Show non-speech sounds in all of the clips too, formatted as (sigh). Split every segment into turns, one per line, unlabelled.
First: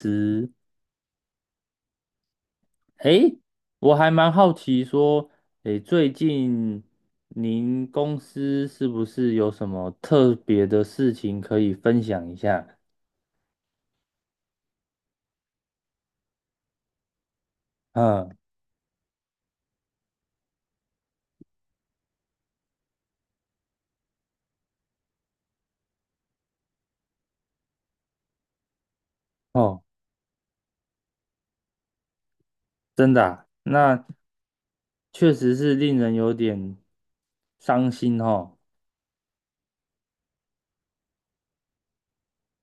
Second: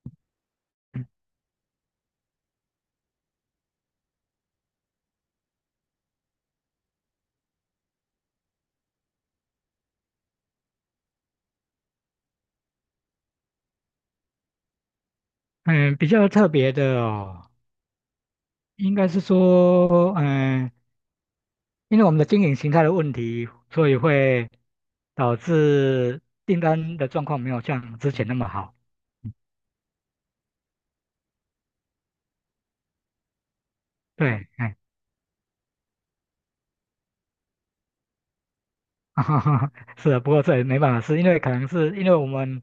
是，诶，我还蛮好奇说，诶，最近您公司是不是有什么特别的事情可以分享一下？
嗯，比较特别的哦，
嗯，
应该是说，嗯，因为我们的经营形态的问题，所以会导致订单的状况没有像之前那么好。
哦，真的啊，那
对，哎，
确实是令人有点伤心哦。
(laughs) 是的，不过这也没办法，是因为可能是因为我们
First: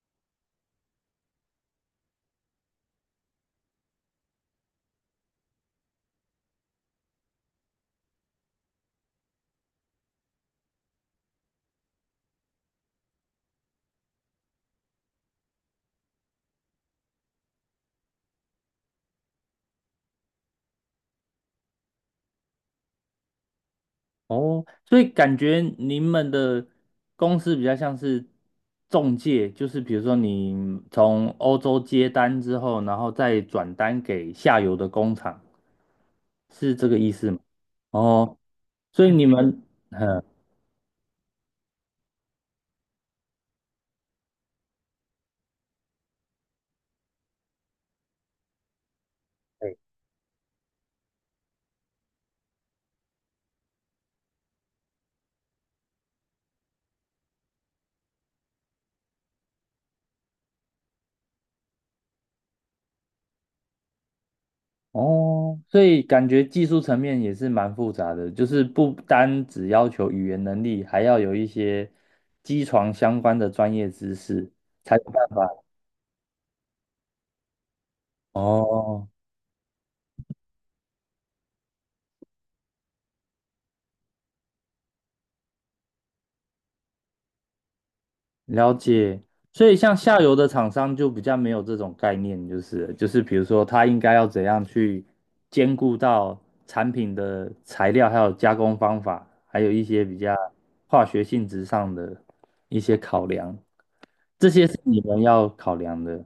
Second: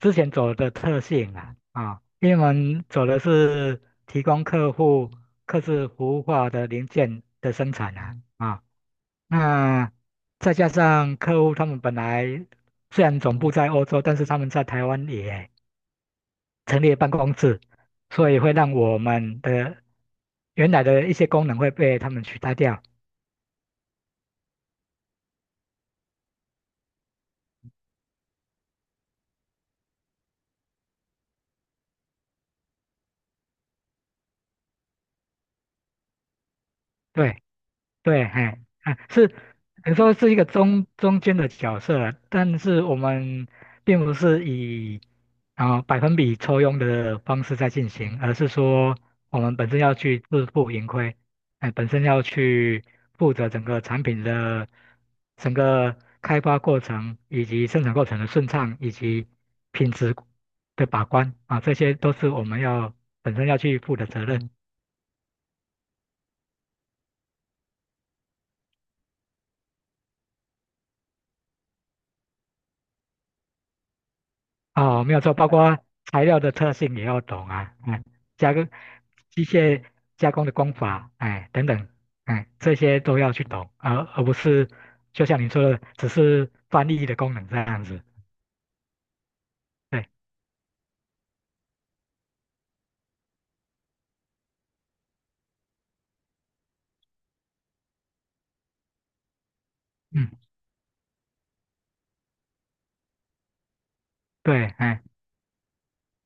之前走的特性啊，啊，因为我们走的是提供客户客制服务化的零件的生产啊，啊，那再加上客户他们本来虽然总部在欧洲，但是他们在台湾也成立了办公室，所以会让我们的原来的一些功能会被他们取代掉。
哦，所以感觉你们的公司比较像是中介，就是比如说你从欧洲接单之后，然后再转单给下游的工厂，是这个意思吗？
对。对，
哦，
哎，啊，
所以你
是，
们，
你说
嗯，
是一个中间的角色，但是我们并不是以啊、百分比抽佣的方式在进行，而是说我们本
对。
身要去自负盈亏，哎，本身要去负责整个产品的整个开发过程以及生产过程的顺畅以及品质的把关啊，这些都是我们要本身要去负的责任。
哦，所以感觉技术层面也是蛮复杂的，就是不单只要求语言能力，还要有一些机床相关的专业知识，才有
哦，没有
办
错，包
法。
括材料的特性也要懂啊，哎，加工
哦，
机械加工的工法，哎，等等，哎，这些都要去懂，而不是就像你说的，只是翻译的功能这样子。
了解，所以像
对，
下游的厂商就比较没有这种概念，就是比如说他应该要怎样去兼顾到产品的材料，还有加工方法，还有一些比
嗯，
较化学性质上的一些考量，这
对，
些是你
哎，
们要考量的。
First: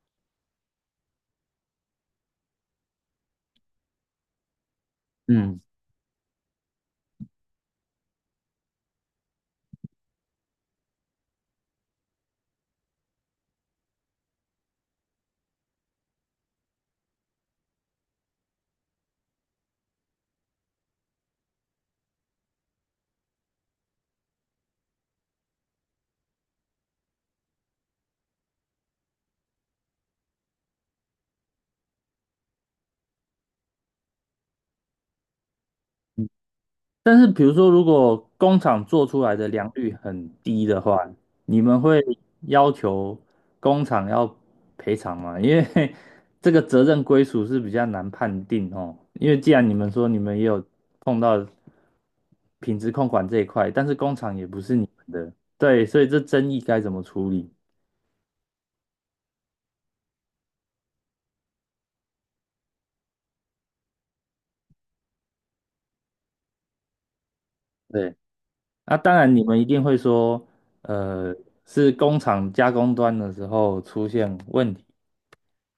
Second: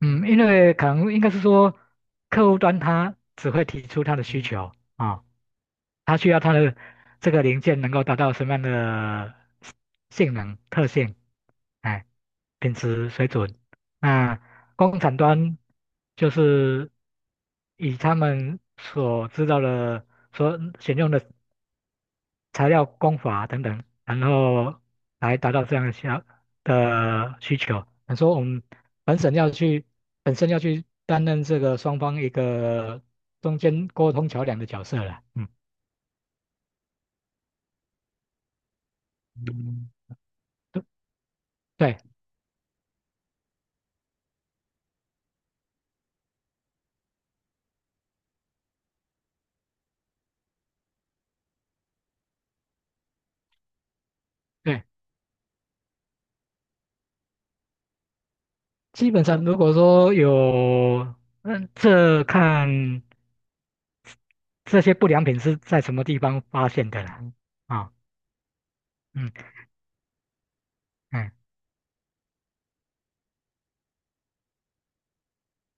嗯，因为可能应该是说，客户端他只会提出他的需求啊，哦
嗯。
它需要它的这个零件能够达到什么样的性能特性，哎，品质水准。那工厂端就是以他们所知道的、所选用的材料工法等等，然后来达到这样的需要的需求。你说我们本省要去，本身要去担任这个双方一个中间沟通桥梁的角色了，嗯。
但是比如说，如果工厂做出来的良率
嗯
很低的话，你们
对
会要求工厂要赔偿吗？因为 (laughs) 这个责任归属是比较难判定哦。因为既然你们说你们也有碰到品质控管这一块，但是工厂也不是
对，
你们的，对，所以这争议该怎么处理？
基本上如果说有，嗯，这看这些不良品是在什么地方发现的啦。啊、
对，那当
嗯
然你们一定会说，
嗯，
呃，是工厂加工端的时候出现问题。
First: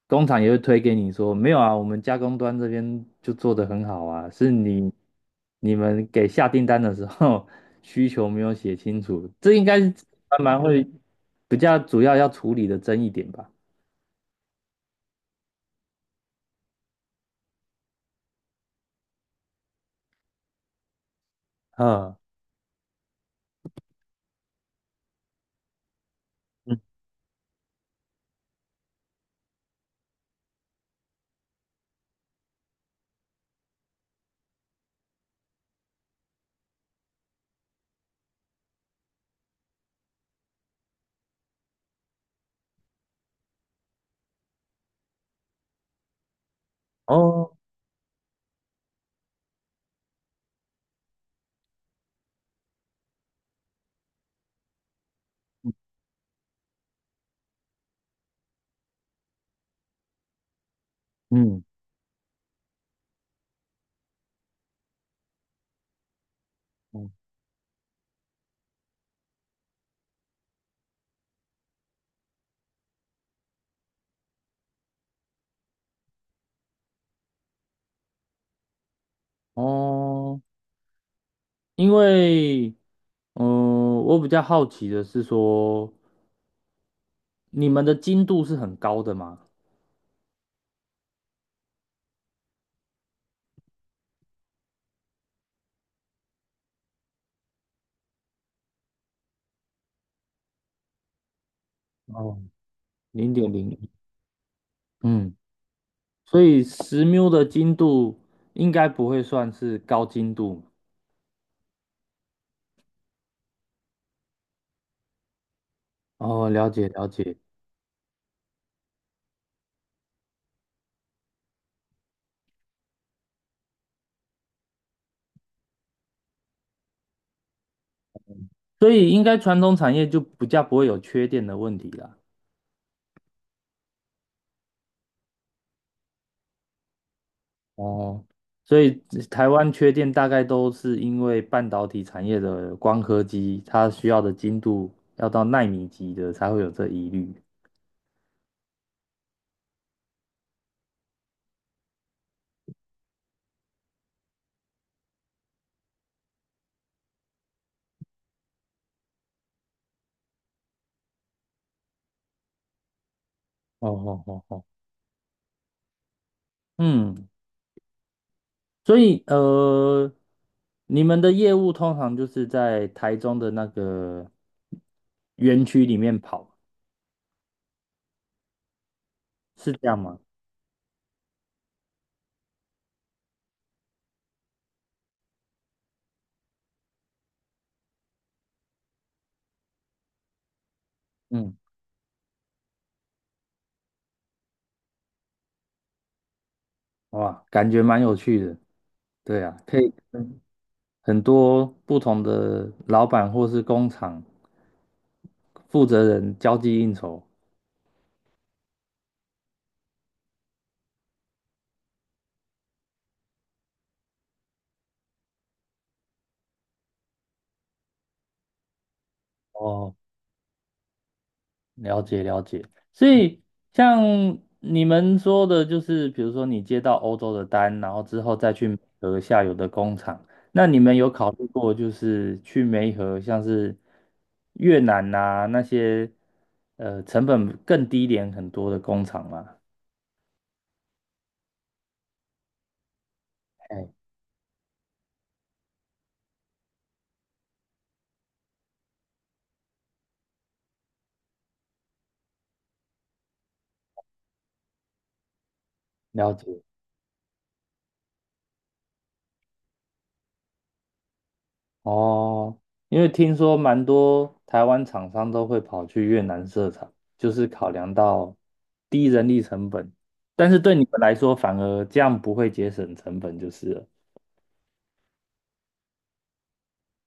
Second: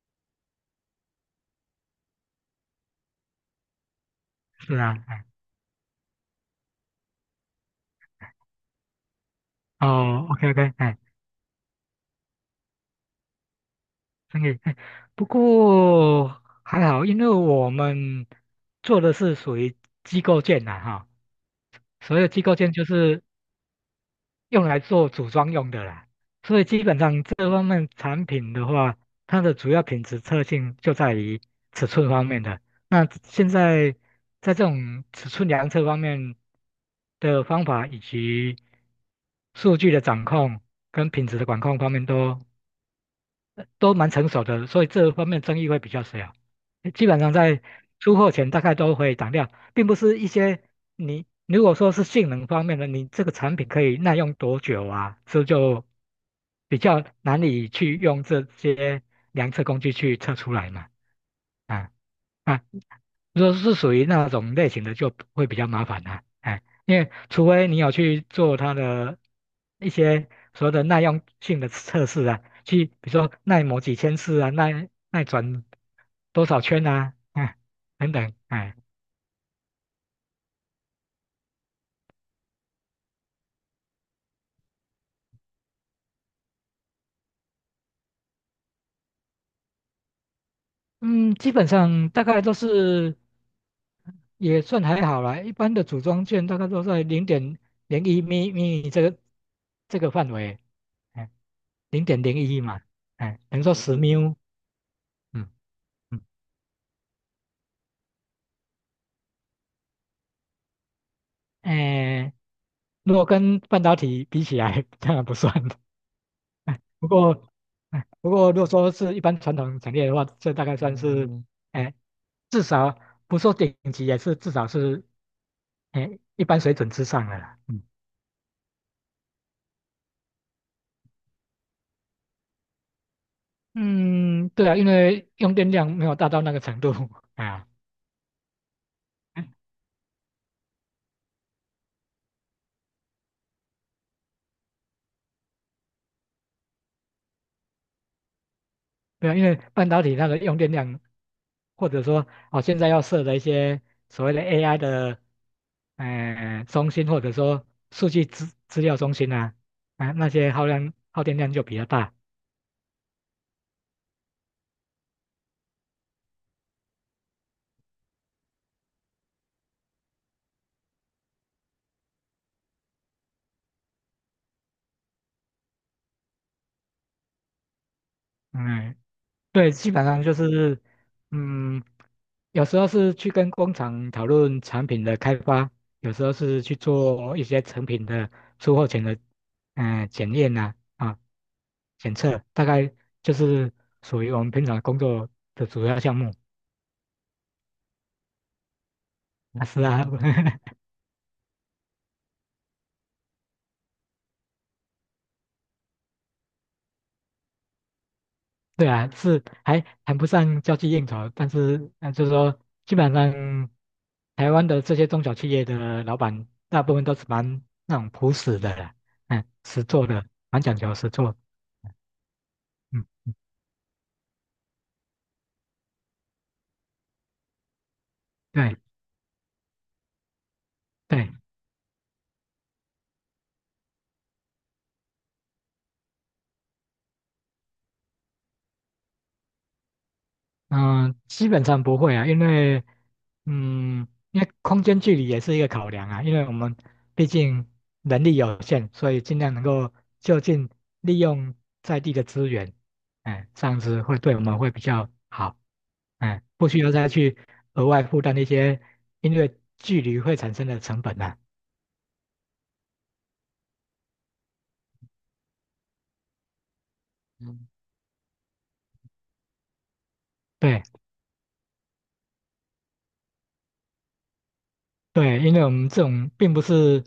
工厂也会推给你说，没有啊，我们加工端这边就做得很好啊，是
是
你
啊，哎，
你们给下订单的时候 (laughs) 需求没有写清楚，这应该是
哦，OK
蛮
OK,
会
哎，
比较主要要处理的争议点吧。
生意，哎，不过还好，因为我们做的是属于机构件的哈，
嗯，
所有机构件就是用来做组装用的啦。所以
嗯，
基本上这方面产品的话，它的主要品质特性就在于尺寸方面的。那现在在这种尺寸量测方面的方法以及数据的掌控跟品质的管控方面都蛮成熟的，所以这方面争议会比较小。基本上
哦，
在出货前大概都会挡掉，并不是一些你如果说是性能方面的，你这个产品可以耐用多久啊，这
嗯
就比较难以去用这些量测工具去测出来嘛。
嗯，
啊啊，如果是属于那种类型的，就会比较麻烦啦、哎，因
嗯。
为除非你有去做它的一些所谓的耐用性的测试啊，去比如说耐磨几千次啊，耐转多少圈啊，哎，等等，哎，
哦，因为嗯、呃我比较好奇的是说，你们的精度是很高的嘛？
嗯，基本上大概都是也算还好啦，一般的组装件大概都在零点零一米米这个这个范围，哎，零点
哦，
零一嘛，
零
哎，
点
等于
零
说
一，
十秒，嗯嗯，
所以十缪的精度应该不会算是高精度。
哎。如果跟半导体比起来，当然不算。
哦，了
(laughs)
解了
不
解，
过，哎不过如果说是一般传统产业的话，这大概算是，哎，至少不说顶级，也是至少是，哎，一般水准之上的啦。嗯，
所以应该传统产业就比较不会有缺电的问题啦。
嗯对啊，因为用电量没有大到那个程度 (laughs) 啊。
哦，所以台湾缺电大概都是因为半导体产业的光刻机，它需要的精度要到纳米级的才会有这疑虑。
对啊，因为半导体它的用电量，或者说哦，现在要设的一些所谓的 AI 的。哎、中心或者说数据资料中心啊，啊、那些耗量耗电量就比较大。
哦哦哦哦，嗯，所以你们的业务通常就是在台中的那个园区里面跑。
嗯，对，
是这
基
样
本
吗？
上就是，嗯，有时候是去跟工厂讨论产品的开发，有时候是去做一些成品的出货前的，嗯、检验呐啊，啊
嗯，
检测，大概就是属于我们平常工作的主要项目。
哇，感觉蛮有趣的。对啊，
啊，
可
是
以
啊，
跟
(laughs)
很多不同的老板或是工厂负责人交际应酬。
对啊，是还谈不上交际应酬，但是就是说，基本上台湾的这些中小企业的老板，大部分都是蛮那种朴实的啦，嗯，实
哦，
做的，蛮讲究实做，
了解了解。
嗯，
所以像你们说的，就是比如说你接到欧洲的单，然后之后再去美
对
和下游的工厂，那你们有
对。
考虑过就是去梅河，像是越南呐、啊那些成本更低廉很多的工厂吗？
嗯、基本上不会啊，因为，
哎，
嗯，因为空间距离也是一个考量啊，因为我们毕竟能力有限，所以尽量能够就近利用在地的资源，哎，这样子会对我们会比较好，
了
哎，
解。
不需要再去额外负担一些因为距离会产生的成本啊。
哦，因为听说蛮多台湾厂商都会跑去越南设厂，就是
嗯
考量到低人力成本，但是对你
对
们来说反而这样不会节省成本就是了。
对，因为我们这种并不是，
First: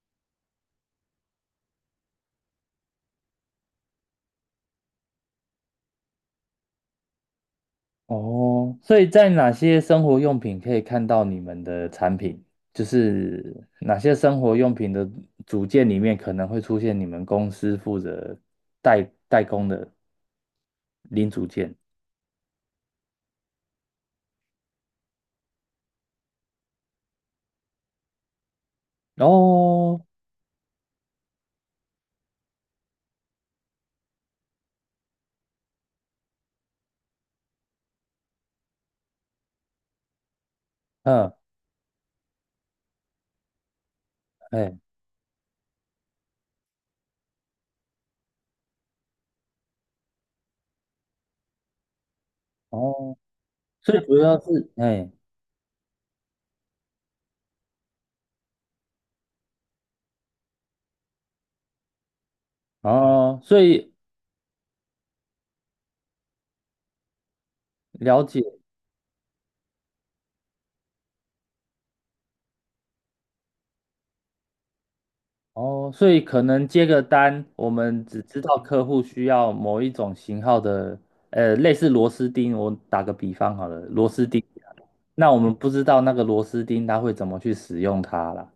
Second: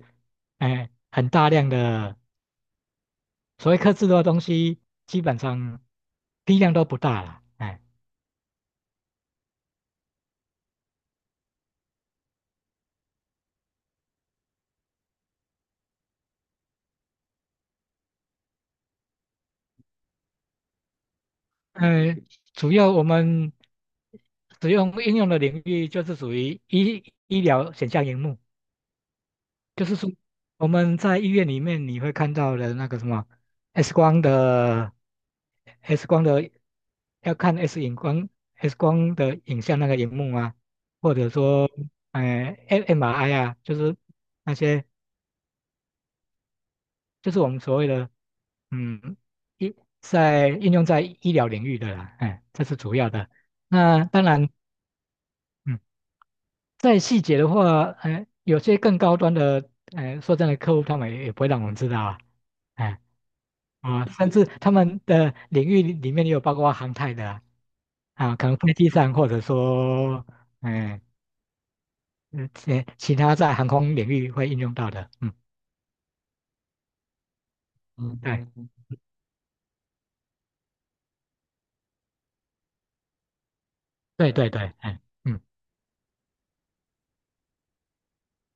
哎，很大量的。所谓克制的东西，基本上批量都不大了，哎，
哦，所以在哪些生活用品可以看到你们的产品？就是哪些生活用品的组件里面可能会出现你们公司负责代工的零组件？
呃，主要我们使用应用的领域就是属于医医疗显像荧幕，就是
哦，
说我们在医院里面你会看到的那个什么 X 光的 X 光的要看 X 荧光 X 光的影像那个荧幕啊，或者
嗯，
说呃 MRI 啊，就是。那
哎，
些就是我们所谓的嗯医在应用在医疗领域的啦，哎，这是主要
哦。
的。
所
那
以主
当
要
然，
是，哎，
嗯，在细节的话，哎，有些更高端的，哎，说真的，客户他们也不会让我们知道啊，哎，
哦，所以
啊，甚至他们的领域里面也有包括航太的啊，
了
啊
解，
可能飞机上或者说，哎，嗯，其他在航空领域会应用到的，嗯，
哦，所以可能接个单，我们只知
对，
道客户需要某一种型号的，呃，类似螺丝钉，我打个比方好了，螺丝
对
钉，
对对，哎。
那我
嗯
们不知道那个螺丝钉它会怎么去使用它啦，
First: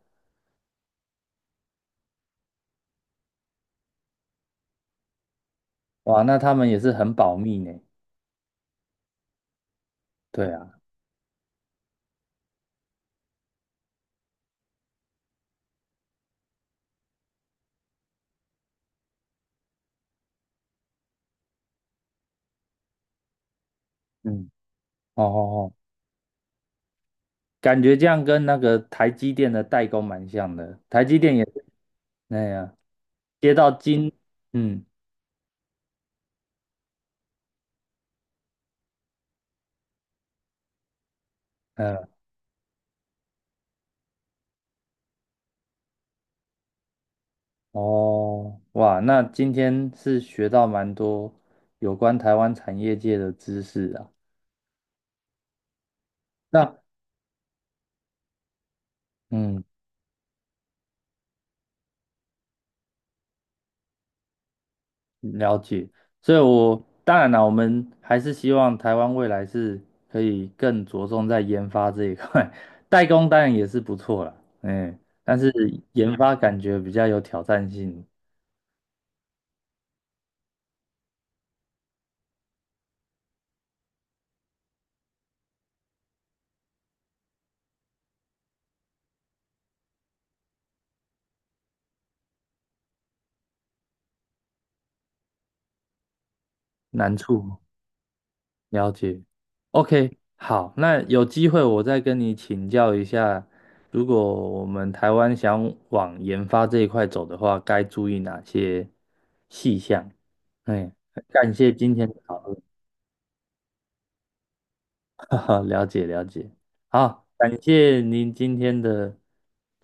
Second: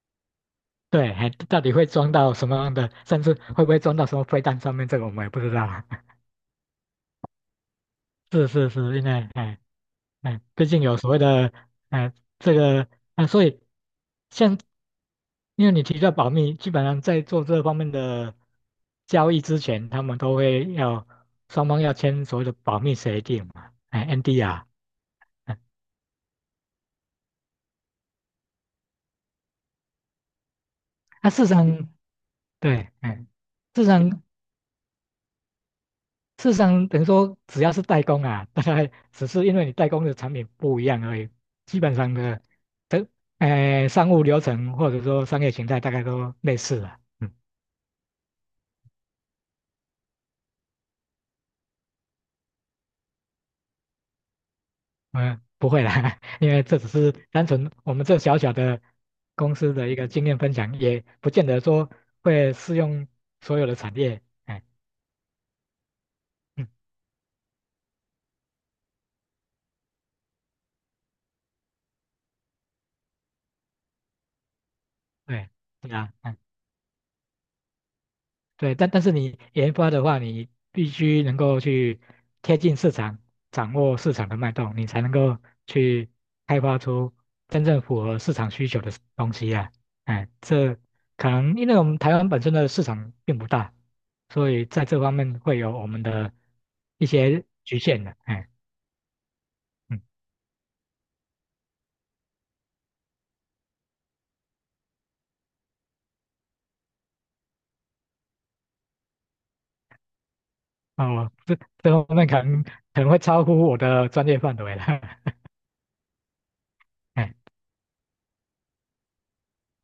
对，还到底会装到什么样的，甚至会不会装到什么飞弹上面，这个我们也不知道啊。(laughs)
哇，那他们也是很保密呢，
是是是，因为哎哎，
对
毕
啊，
竟有所谓的哎这个啊，所以像因为你提到保密，基本上在做这方面的交易之前，他们都会要双方要签所谓的保密协定嘛，哎 n d
嗯，
r
哦
哎
哦哦，感觉这样跟那个台积电的代工蛮像的，台积
那、
电
事
也
实
是
上
那样，
对，哎，
接到
事实
金，
上
嗯。
事实上，等于说只要是代工啊，(laughs) 大概只是因为你代工的产品不一样而已，基本
嗯。
上的，这商务流程或者说商业形态大概都类似了。嗯
哦，哇，那今天是学到蛮多有关台湾产业界的知识啊。
嗯，不会啦，(laughs) 因为这
那
只是单纯我们这小小的公
嗯，
司的一个经验分享，也不见得说会适用所有的产业。哎，
了解。所以
嗯，
我当然啦，我们还是希望台湾未来是可以更着重在研发这一块，(laughs) 代工当然也是不错啦，嗯，但
对，
是
对啊，
研发
嗯
感觉比较有挑战性
对，但但是你研发的话，你必须能够去贴近市场，掌握市场的脉动，你才能够去开发出真正符合市场需求的东西啊。哎，这可能因为我们台湾本身的市场并不大，所以在这方面会有我们的一
难
些
处。
局限的。哎，
了解
嗯，
，OK，好，那有机会我再跟你请教一下，如果我们台湾想往研发这一块走的话，该注意哪些细项？哎，
那我
感
这
谢
这
今天的
方面
讨
可
论，
能可能会超乎我的专业范围了。
(laughs) 哈
(laughs)
哈，了解了解，好，
哎，
感谢您今天的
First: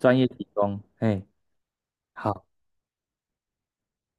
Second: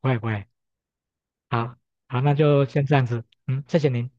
不会
业
不
提
会，
供，哎，
好，好，那
好。
就先这样子。嗯，谢谢您。